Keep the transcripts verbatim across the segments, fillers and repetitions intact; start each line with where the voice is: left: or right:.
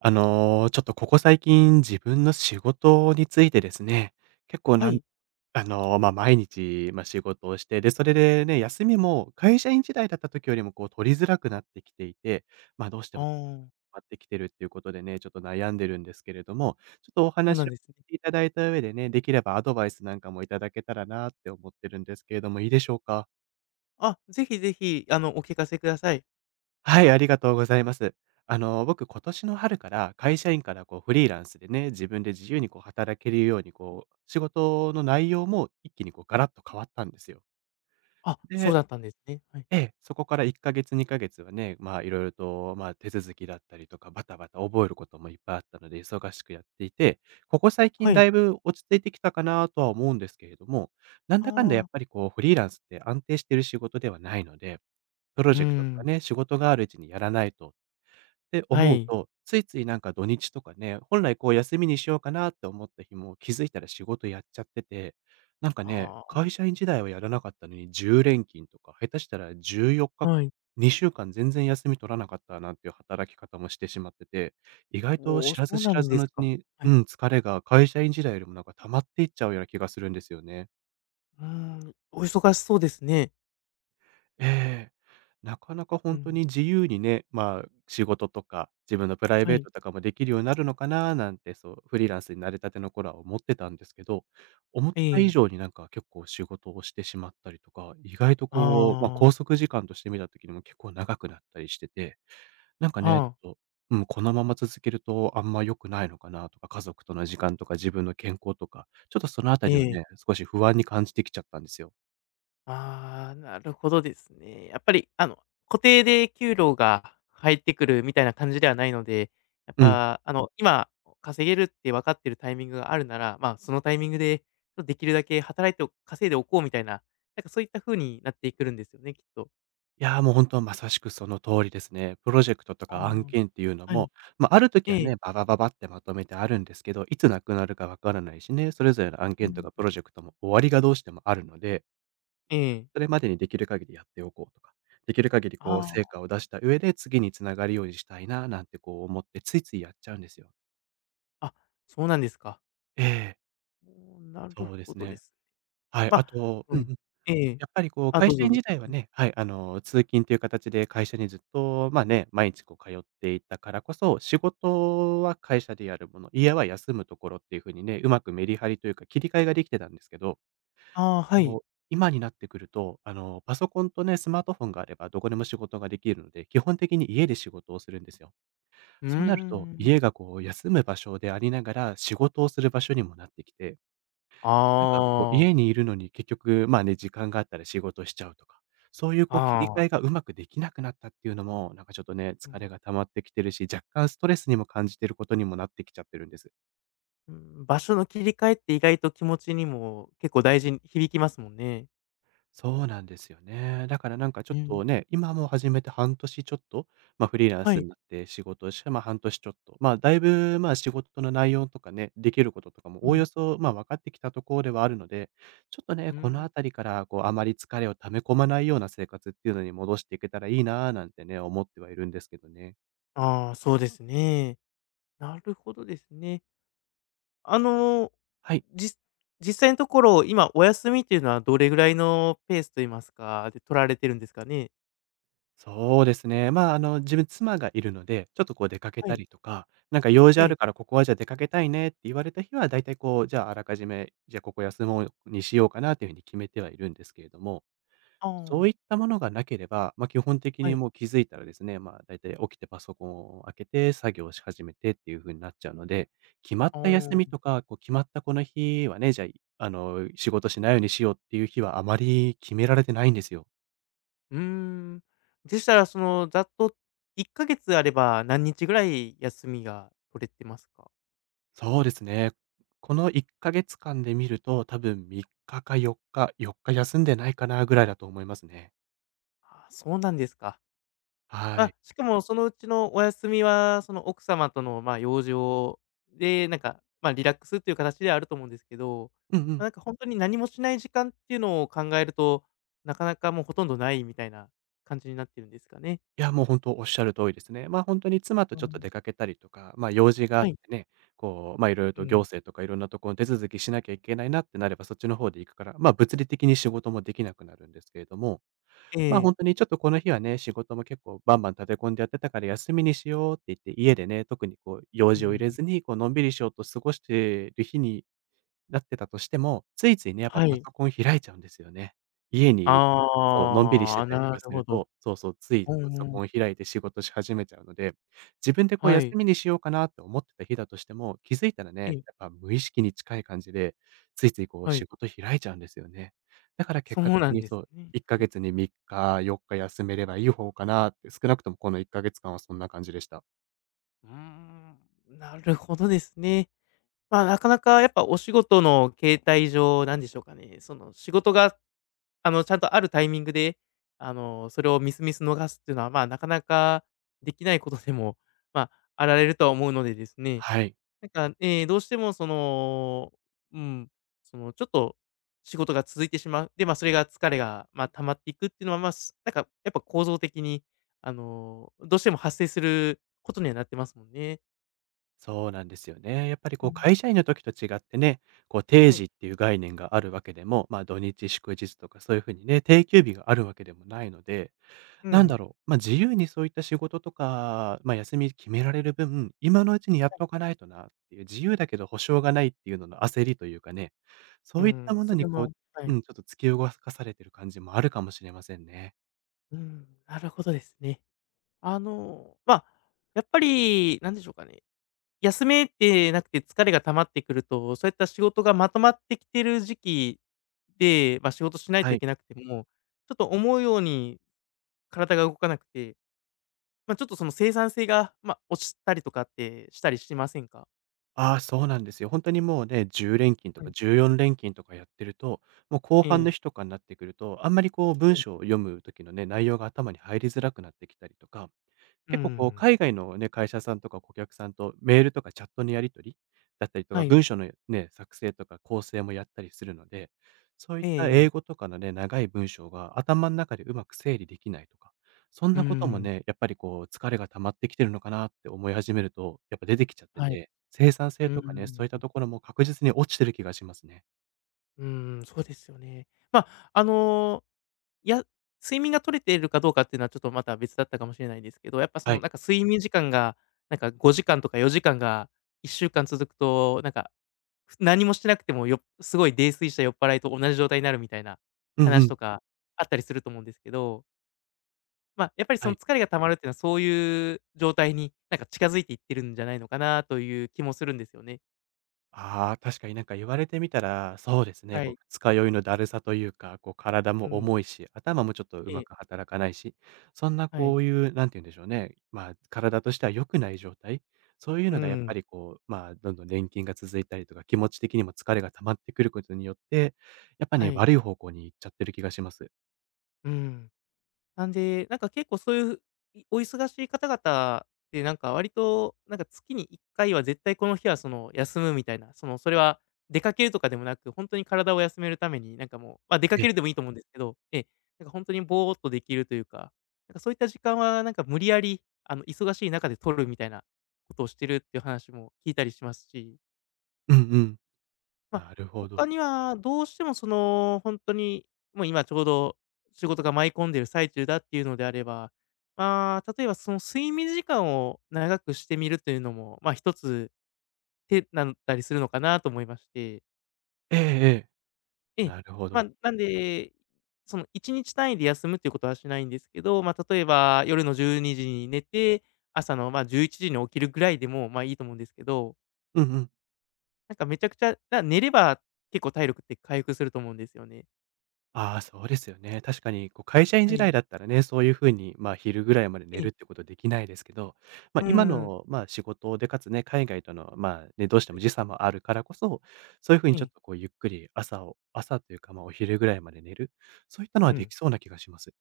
right: あの、ちょっとここ最近、自分の仕事についてですね、結構
left: は
right: なん
left: い。
right: あの、ま、あ毎日、まあ、仕事をして、で、それでね、休みも会社員時代だった時よりもこう取りづらくなってきていて、ま、あどうして
left: あ
right: も
left: あ、
right: なってきてるっていうことでね、ちょっと悩んでるんですけれども、ちょっとお
left: そうな
right: 話
left: ん
right: を
left: ですね。
right: いただいた上でね、できればアドバイスなんかもいただけたらなって思ってるんですけれども、いいでしょうか？
left: あ、ぜひぜひ、あの、お聞かせください。
right: はい、ありがとうございます。あの、僕、今年の春から会社員からこうフリーランスでね、自分で自由にこう働けるように、こう、仕事の内容も一気にこうガラッと変わったんですよ。
left: あ、そう
right: で、
left: だったんですね。はい。
right: ええ、そこからいっかげつ、にかげつはね、まあ、いろいろと、まあ、手続きだったりとか、バタバタ覚えることもいっぱいあったので、忙しくやっていて、ここ最近
left: は
right: だ
left: い。
right: いぶ落ち着いてきたかなとは思うんですけれども、なん
left: あ
right: だかんだやっ
left: あ、
right: ぱりこう、フリーランスって安定してる仕事ではないので、プロ
left: うー
right: ジェクトとか
left: ん、
right: ね、仕事があるうちにやらないとって
left: は
right: 思う
left: い。
right: と、ついついなんか土日とかね、本来こう休みにしようかなって思った日も気づいたら仕事やっちゃってて、なんかね、
left: あ
right: 会社員時代はやらなかったのにじゅう連勤とか、下手したら14
left: あ、
right: 日
left: はい。
right: 間、にしゅうかん全然休み取らなかったなんていう働き方もしてしまってて、意外と
left: おお、
right: 知
left: そ
right: らず
left: う
right: 知
left: な
right: ら
left: ん
right: ず
left: です
right: のうち
left: か。
right: に、
left: は
right: う
left: い。
right: ん、疲れが会社員時代よりもなんか溜まっていっちゃうような気がするんですよね。
left: うーん、お忙しそうですね。
right: ええ。なかなか
left: う
right: 本当に
left: ん、
right: 自由にね、まあ、仕事とか、自分のプライ
left: は
right: ベー
left: い。
right: トとかもできるようになるのかななんて、そう、フリーランスになれたての頃は思ってたんですけど、思っ
left: え
right: た以上
left: え。
right: になんか結構仕事をしてしまったりとか、意外とこう、まあ、
left: あ
right: 拘
left: あ、
right: 束時間として見た時にも結構長くなったりしてて、なんか
left: は
right: ね、ち
left: あ、
right: ょっと、うん、このまま続けるとあんま良くないのかなとか、家族との時間とか自分の健康とか、ちょっとそのあた
left: え
right: りを
left: え。
right: ね、少し不安に感じてきちゃったんですよ。
left: ああ、なるほどですね。やっぱり、あの、固定で給料が入ってくるみたいな感じではないので、やっ
right: うん。
left: ぱ、あの、今稼げるって分かってるタイミングがあるなら、まあ、そのタイミングで、ちょっとできるだけ働いてお稼いでおこうみたいな、なんかそういった風になってくるんですよね、きっと。
right: いや、もう本当まさしくその通りですね。プロジェクトと
left: あ
right: か案件っていうの
left: あ、はい。
right: も、まあ、ある時
left: え
right: は
left: え。
right: ね、ババババってまとめてあるんですけど、いつなくなるかわからないしね、それぞれの案
left: う
right: 件と
left: ん。
right: かプロジェクトも終わりがどうしてもあるので、
left: え
right: そ
left: え。
right: れまでにできる限りやっておこうとか、できる限り
left: あ
right: こう成
left: あ。
right: 果を出した上で次に繋がるようにしたいななんてこう思ってついついやっちゃうんですよ。
left: あ、そうなんですか。
right: ええ、
left: おー、なる
right: そうで
left: ほ
right: す
left: どで
right: ね。
left: す。
right: はい、
left: ま
right: あ
left: あ、
right: とう
left: は
right: んう
left: い。
right: ん。
left: ええ。
right: やっぱりこう
left: あ、ど
right: 会
left: う
right: 社
left: ぞ
right: 員
left: どう
right: 時
left: ぞ。
right: 代はね、はい、あの、通勤という形で会社にずっと、まあね、毎日こう通っていたからこそ、仕事は会社でやるもの、家は休むところっていう風にね、うまくメリハリというか切り替えができてたんですけど、
left: ああ、はい。
right: こう、今になってくると、あの、パソコンとね、スマートフォンがあればどこでも仕事ができるので、基本的に家で仕事をするんですよ。
left: うー
right: そうなると、
left: ん。
right: 家がこう休む場所でありながら仕事をする場所にもなってきて、
left: あ
right: なんかこう、
left: あ。
right: 家にいるのに結局、まあね、時間があったら仕事しちゃうとか、そういうこう切り
left: あ
right: 替え
left: あ。
right: がうまくできなくなったっていうのも、なんかちょっとね、
left: う
right: 疲
left: ん。
right: れが溜まってきてるし、若干ストレスにも感じてることにもなってきちゃってるんです。
left: うん、場所の切り替えって意外と気持ちにも結構大事に響きますもんね。
right: そうなんですよね。だからなんかちょ
left: う
right: っ
left: ん。
right: とね、今もう始めて半年ちょっと、まあ、フリーラン
left: は
right: ス
left: い。
right: になって仕事をして、まあ、半年ちょっと。まあ、だいぶ、まあ、仕事の内容とかね、できることとかも
left: う
right: おおよ
left: ん。
right: そ、まあ、分かってきたところではあるので、ちょっとね、
left: う
right: この
left: ん。
right: あたりから、こう、あまり疲れを溜め込まないような生活っていうのに戻していけたらいいなぁ、なんてね、思ってはいるんですけどね。
left: ああ、そうですね。なるほどですね。あの、
right: はい。
left: じ実際のところ、今お休みっていうのはどれぐらいのペースと言いますか、で取られてるんですかね？
right: そうですね。まあ、あの、自分妻がいるので、ちょっとこう出かけ
left: は
right: た
left: い。
right: りとか、なんか用事
left: え
right: ある
left: え。
right: からここはじゃあ出かけたいねって言われた日は、だいたいこう、じゃああらかじめ、じゃあここ休もうにしようかなというふうに決めてはいるんですけれども、
left: あ
right: そう
left: あ。
right: いったものがなければ、まあ基本的
left: は
right: に
left: い。
right: もう気づいたらですね、まあだいたい起きてパソコンを開けて作業し始めてっていうふうになっちゃうので、決まっ
left: あ
right: た休みと
left: あ。
right: か、こう決まったこの日はね、じゃあ、あの、仕事しないようにしようっていう日はあまり決められてないんですよ。
left: うーん。でしたら、その、ざっといっかげつあれば何日ぐらい休みが取れてますか？
right: そうですね。このいっかげつかんで見ると、多分みっかかよっか、よっか休んでないかなぐらいだと思いますね。
left: ああ、そうなんですか。ま、
right: は
left: あ、
right: い。
left: しかもそのうちのお休みは、その奥様との、ま、用事を、で、なんか、ま、あリラックスっていう形ではあると思うんですけど、
right: うんう
left: ま、
right: ん。
left: なんか本当に何もしない時間っていうのを考えると、なかなかもうほとんどないみたいな感じになってるんですかね。
right: いや、もう本当おっしゃる通りですね。ま、あ本当に妻と
left: う
right: ちょっと
left: ん。
right: 出かけたりとか、ま、用事があっ
left: は
right: て
left: い。
right: ね、こう、ま、いろいろ
left: う
right: と行
left: ん。
right: 政とかいろんなところの手続きしなきゃいけないなってなれば、そっちの方で行くから、ま、物理的に仕事もできなくなるんですけれども、
left: え
right: ま、あ
left: え。
right: 本当にちょっとこの日はね、仕事も結構バンバン立て込んでやってたから休みにしようって言って、家でね、特にこう用
left: う
right: 事を入れ
left: ん。
right: ずに、こうのんびりしようと過ごしてる日になってたとしても、ついついね、やっぱ
left: は
right: パ
left: い。
right: ソコン開いちゃうんですよね。家にいると、そう、のんびりし
left: あ
right: て
left: あ、
right: たりと
left: な
right: か
left: る
right: す
left: ほ
right: る
left: ど。
right: と、そうそう、つい
left: うん
right: パソ
left: うん。
right: コン開いて仕事し始めちゃうので、自分でこう
left: は
right: 休
left: い。
right: みにしようかなって思ってた日だとしても、気づいたら
left: え
right: ね、
left: え、
right: やっぱ無意識に近い感じで、ついついこう
left: は
right: 仕
left: い。
right: 事開いちゃうんですよね。だから
left: そ
right: 結果
left: う
right: 的
left: なん
right: に
left: です
right: そう、
left: ね。
right: 1
left: はい。
right: ヶ月にみっか、よっか休めればいい方かなって、少なくともこのいっかげつかんはそんな感じでした。
left: うーん、なるほどですね。まあ、なかなかやっぱお仕事の形態上、なんでしょうかね、その仕事が、あの、ちゃんとあるタイミングで、あの、それをミスミス逃すっていうのは、まあ、なかなかできないことでも、まあ、あられるとは思うのでですね、
right: はい。
left: なんか、えーどうしてもその、うん、その、ちょっと仕事が続いてしまう。で、まあ、それが疲れが、まあ、溜まっていくっていうのは、まあ、すなんかやっぱ構造的に、あの、どうしても発生することにはなってますもんね。
right: そうなんですよね。やっぱり
left: う
right: こう
left: ん。
right: 会社員の時と違ってね、こう定
left: はい。
right: 時っていう概念があるわけでも、まあ土日祝日とかそういうふうにね、定休日があるわけでもないので、
left: う
right: なん
left: ん。
right: だろう、まあ自由にそういった仕事とか、まあ休み決められる分、今のうちにやっとかないとなっていう、自由だけど保証がないっていうのの焦りというかね、そ
left: う
right: ういった
left: ん、
right: もの
left: そ
right: に
left: れ
right: こう、
left: もは
right: う
left: い。
right: ん、ちょっと突き動かされてる感じもあるかもしれませんね。
left: うん、なるほどですね。あの、まあ、やっぱりなんでしょうかね、休めてなくて疲れが溜まってくると、そういった仕事がまとまってきてる時期で、まあ、仕事しない
right: は
left: とい
right: い。
left: けなくても、ちょっと思うように体が動かなくて、まあ、ちょっとその生産性が、まあ、落ちたりとかってしたりしませんか？
right: ああ、そうなんですよ。本当にもうね、じゅうれんきん連勤と
left: は
right: か
left: い。
right: じゅうよんれんきん連勤とかやってると、もう後
left: え
right: 半の
left: え。
right: 日とかになってくると、あんまりこう
left: は
right: 文
left: い。
right: 章を読む時のね、内容が頭に入りづらくなってきたりとか、
left: う
right: 結構こう、
left: ん。
right: 海外のね、会社さんとか顧客さんとメールとかチャットのやり取りだったりと
left: は
right: か、
left: い。
right: 文章のね、作成とか構成もやったりするので、そういった英
left: ええ。
right: 語とかのね、長い文章が頭の中でうまく整理できないとか、そん
left: う
right: なことも
left: ん。
right: ね、やっぱりこう、疲れが溜まってきてるのかなって思い始めると、やっぱ出てきちゃって
left: はい。
right: て、生産性
left: う
right: とかね、そう
left: ん。
right: いったところも確実に落ちてる気がしますね。
left: うん、そうですよね。まあ、あのいや、睡眠が取れているかどうかっていうのはちょっとまた別だったかもしれないですけど、やっぱそ
right: は
left: の
right: い。
left: なんか睡眠時間が、なんかごじかんとかよじかんがいっしゅうかん続くと、なんか、ふ何もしてなくてもよすごい泥酔した酔っ払いと同じ状態になるみたいな
right: うんう
left: 話
right: ん。
left: とかあったりすると思うんですけど、まあ、やっぱりそ
right: は
left: の
right: い。
left: 疲れが溜まるっていうのはそういう状態になんか近づいていってるんじゃないのかなという気もするんですよね。
right: ああ、確かになんか言われてみたら、そうですね、
left: は
right: こう
left: い。
right: 二日酔いのだるさというか、こう体も
left: うん。
right: 重いし、頭もちょっとう
left: え
right: ま
left: え。
right: く働かないし、そんな
left: は
right: こ
left: い。
right: ういう、なんて言うんでしょうね、まあ体としては良くない状態、そういう
left: う
right: のがやっぱ
left: ん。
right: りこう、まあどんどん錬金が続いたりとか、気持ち的にも疲れが溜まってくることによって、やっぱ
left: は
right: ね、
left: い。
right: 悪い方向に行っちゃってる気がします。
left: うん。なんで、なんか結構そういう、いお忙しい方々で、なんか割と、なんか月にいっかいは絶対この日はその休むみたいな、その、それは出かけるとかでもなく、本当に体を休めるために、なんかもう、ま、出か
right: ええ、
left: けるでもいいと思うんですけど、ええ、なんか本当にぼーっとできるというか、なんかそういった時間はなんか無理やり、あの、忙しい中で取るみたいなことをしてるっていう話も聞いたりしますし、
right: うんうん。
left: まあ、
right: なるほ
left: 他
right: ど。
left: には、どうしてもその、本当に、もう今ちょうど仕事が舞い込んでる最中だっていうのであれば、まあ、例えばその睡眠時間を長くしてみるというのも、ま、一つ手なったりするのかなと思いまして。
right: ええええ。
left: ええ、
right: なるほ
left: まあ、
right: ど。
left: なんで、そのいちにち単位で休むっていうことはしないんですけど、まあ、例えば夜のじゅうにじにじに寝て、朝の、ま、じゅういちじに起きるぐらいでも、ま、いいと思うんですけど、
right: うんうん。
left: なんかめちゃくちゃ、な寝れば結構体力って回復すると思うんですよね。
right: ああ、そうですよね。確かに、こう、会社員
left: は
right: 時代
left: い。
right: だったらね、そういう風に、まあ、昼ぐらいまで寝
left: ええ、
right: るってことできないですけど、まあ、
left: うー
right: 今
left: ん。
right: の、まあ、仕事で、かつね、海外との、まあ、ね、どうして
left: は
right: も
left: い。
right: 時差もあるからこそ、そういう風
left: え
right: にちょっ
left: え、
right: と、こう、ゆっくり朝を朝というか、まあ、お昼ぐらいまで寝る、そういったの
left: う
right: はで
left: ん。
right: きそうな気がします。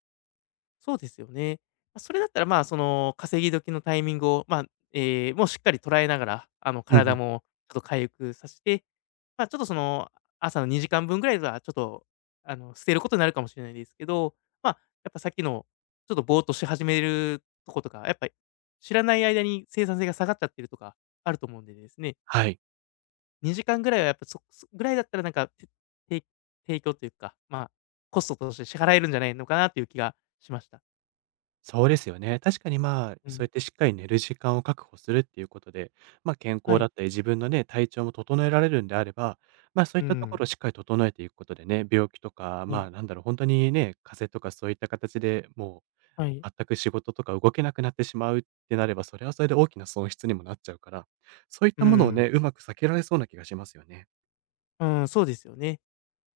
left: そうですよね。ま、それだったら、まあ、その、稼ぎ時のタイミングを、まあ、ええ、もうしっかり捉えながら、あの、
right: うんう
left: 体
right: ん。
left: もちょっと回復さして、まあ、ちょっと、その、朝のにじかんぶんぐらいはちょっと、あの、捨てることになるかもしれないですけど、まあ、やっぱさっきの、ちょっとぼーっとし始めるとことか、やっぱり知らない間に生産性が下がっちゃってるとかあると思うんでですね、
right: はい。
left: にじかんぐらいはやっぱそそぐらいだったらなんか、てて提供というか、まあ、コストとして支払えるんじゃないのかなという気がしました。
right: そうですよね。確かにまあ、
left: うん。
right: そうやってしっかり寝る時間を確保するっていうことで、まあ健
left: は
right: 康だ
left: い。
right: ったり自分のね、体調も整えられるんであれば、まあそうい
left: う
right: ったとこ
left: ん。
right: ろをしっかり整えていくことでね、病気とか、
left: う
right: ま
left: ん。
right: あなんだろう、本当にね、風邪とかそういった形でも
left: はい。
right: う全く仕事とか動けなくなってしまうってなれば、それはそれで大きな損失にもなっちゃうから、そういっ
left: う
right: たものを
left: ん。
right: ね、うまく避けられそうな気がしますよね。
left: うん、そうですよね。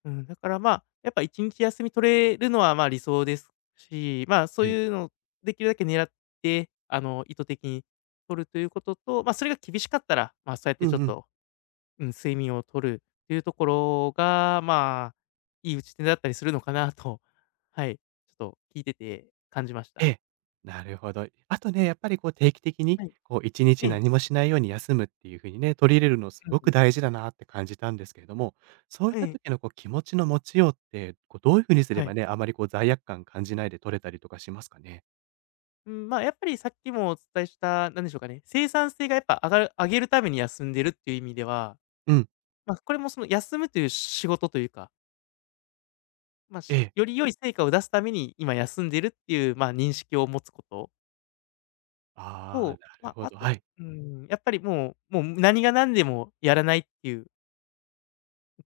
left: うん、だからまあ、やっぱいちにち休み取れるのは、まあ、理想ですし、まあ、そう
right: はい。
left: いうのをできるだけ狙って、あの、意図的に取るということと、まあ、それが厳しかったら、まあ、そうやっ
right: う
left: てちょっ
right: んうん。
left: とうん、睡眠を取るっていうところが、まあ、いい打ち手だったりするのかなと、はい、ちょっと聞いてて感じまし
right: え
left: た。
right: え。なるほど。あとね、やっぱりこう定期的に、
left: はい。
right: こう1
left: え
right: 日
left: え。
right: 何もしないように休むっていう風にね、取り入れるのすご
left: うん、
right: く大事だなって感じたんですけれども、そういっ
left: え
right: た
left: え、
right: 時のこう気持ちの持ちようって、こうどういう風にす
left: は
right: れ
left: い。
right: ばね、あまりこう罪悪感感じないで取れたりとかしますかね？
left: うん、まあ、やっぱりさっきもお伝えした、なんでしょうかね、生産性がやっぱ上がる上げるために休んでるっていう意味では、
right: うん。
left: まあ、これもその休むという仕事というか、まあ、
right: え
left: し
right: え。
left: より良い成果を出すために今休んでるっていう、まあ、認識を持つこと
right: ああ、
left: と、
right: な
left: ま
right: るほ
left: あ、あ
right: ど。
left: と、
right: はい。
left: うん、やっぱりもうもう何が何でもやらないっていう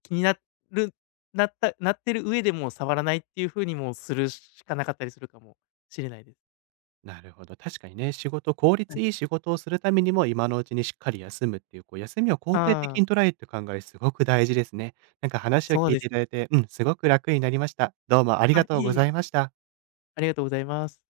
left: 気になるなったなってる上でもう触らないっていう風にもうするしかなかったりするかもしれないです。
right: なるほど。確かにね、仕事、効
left: は
right: 率
left: い。
right: いい仕事をするためにも、今のうちにしっかり休むっていう、こう、休みを肯定的
left: ああ、
right: に捉えるって考え、すごく大事ですね。なんか話を
left: そう
right: 聞い
left: です。
right: ていただいて、うん、すごく楽になりました。どうもあり
left: あ、
right: がとう
left: いえ
right: ご
left: いえ、
right: ざいました。
left: ありがとうございます。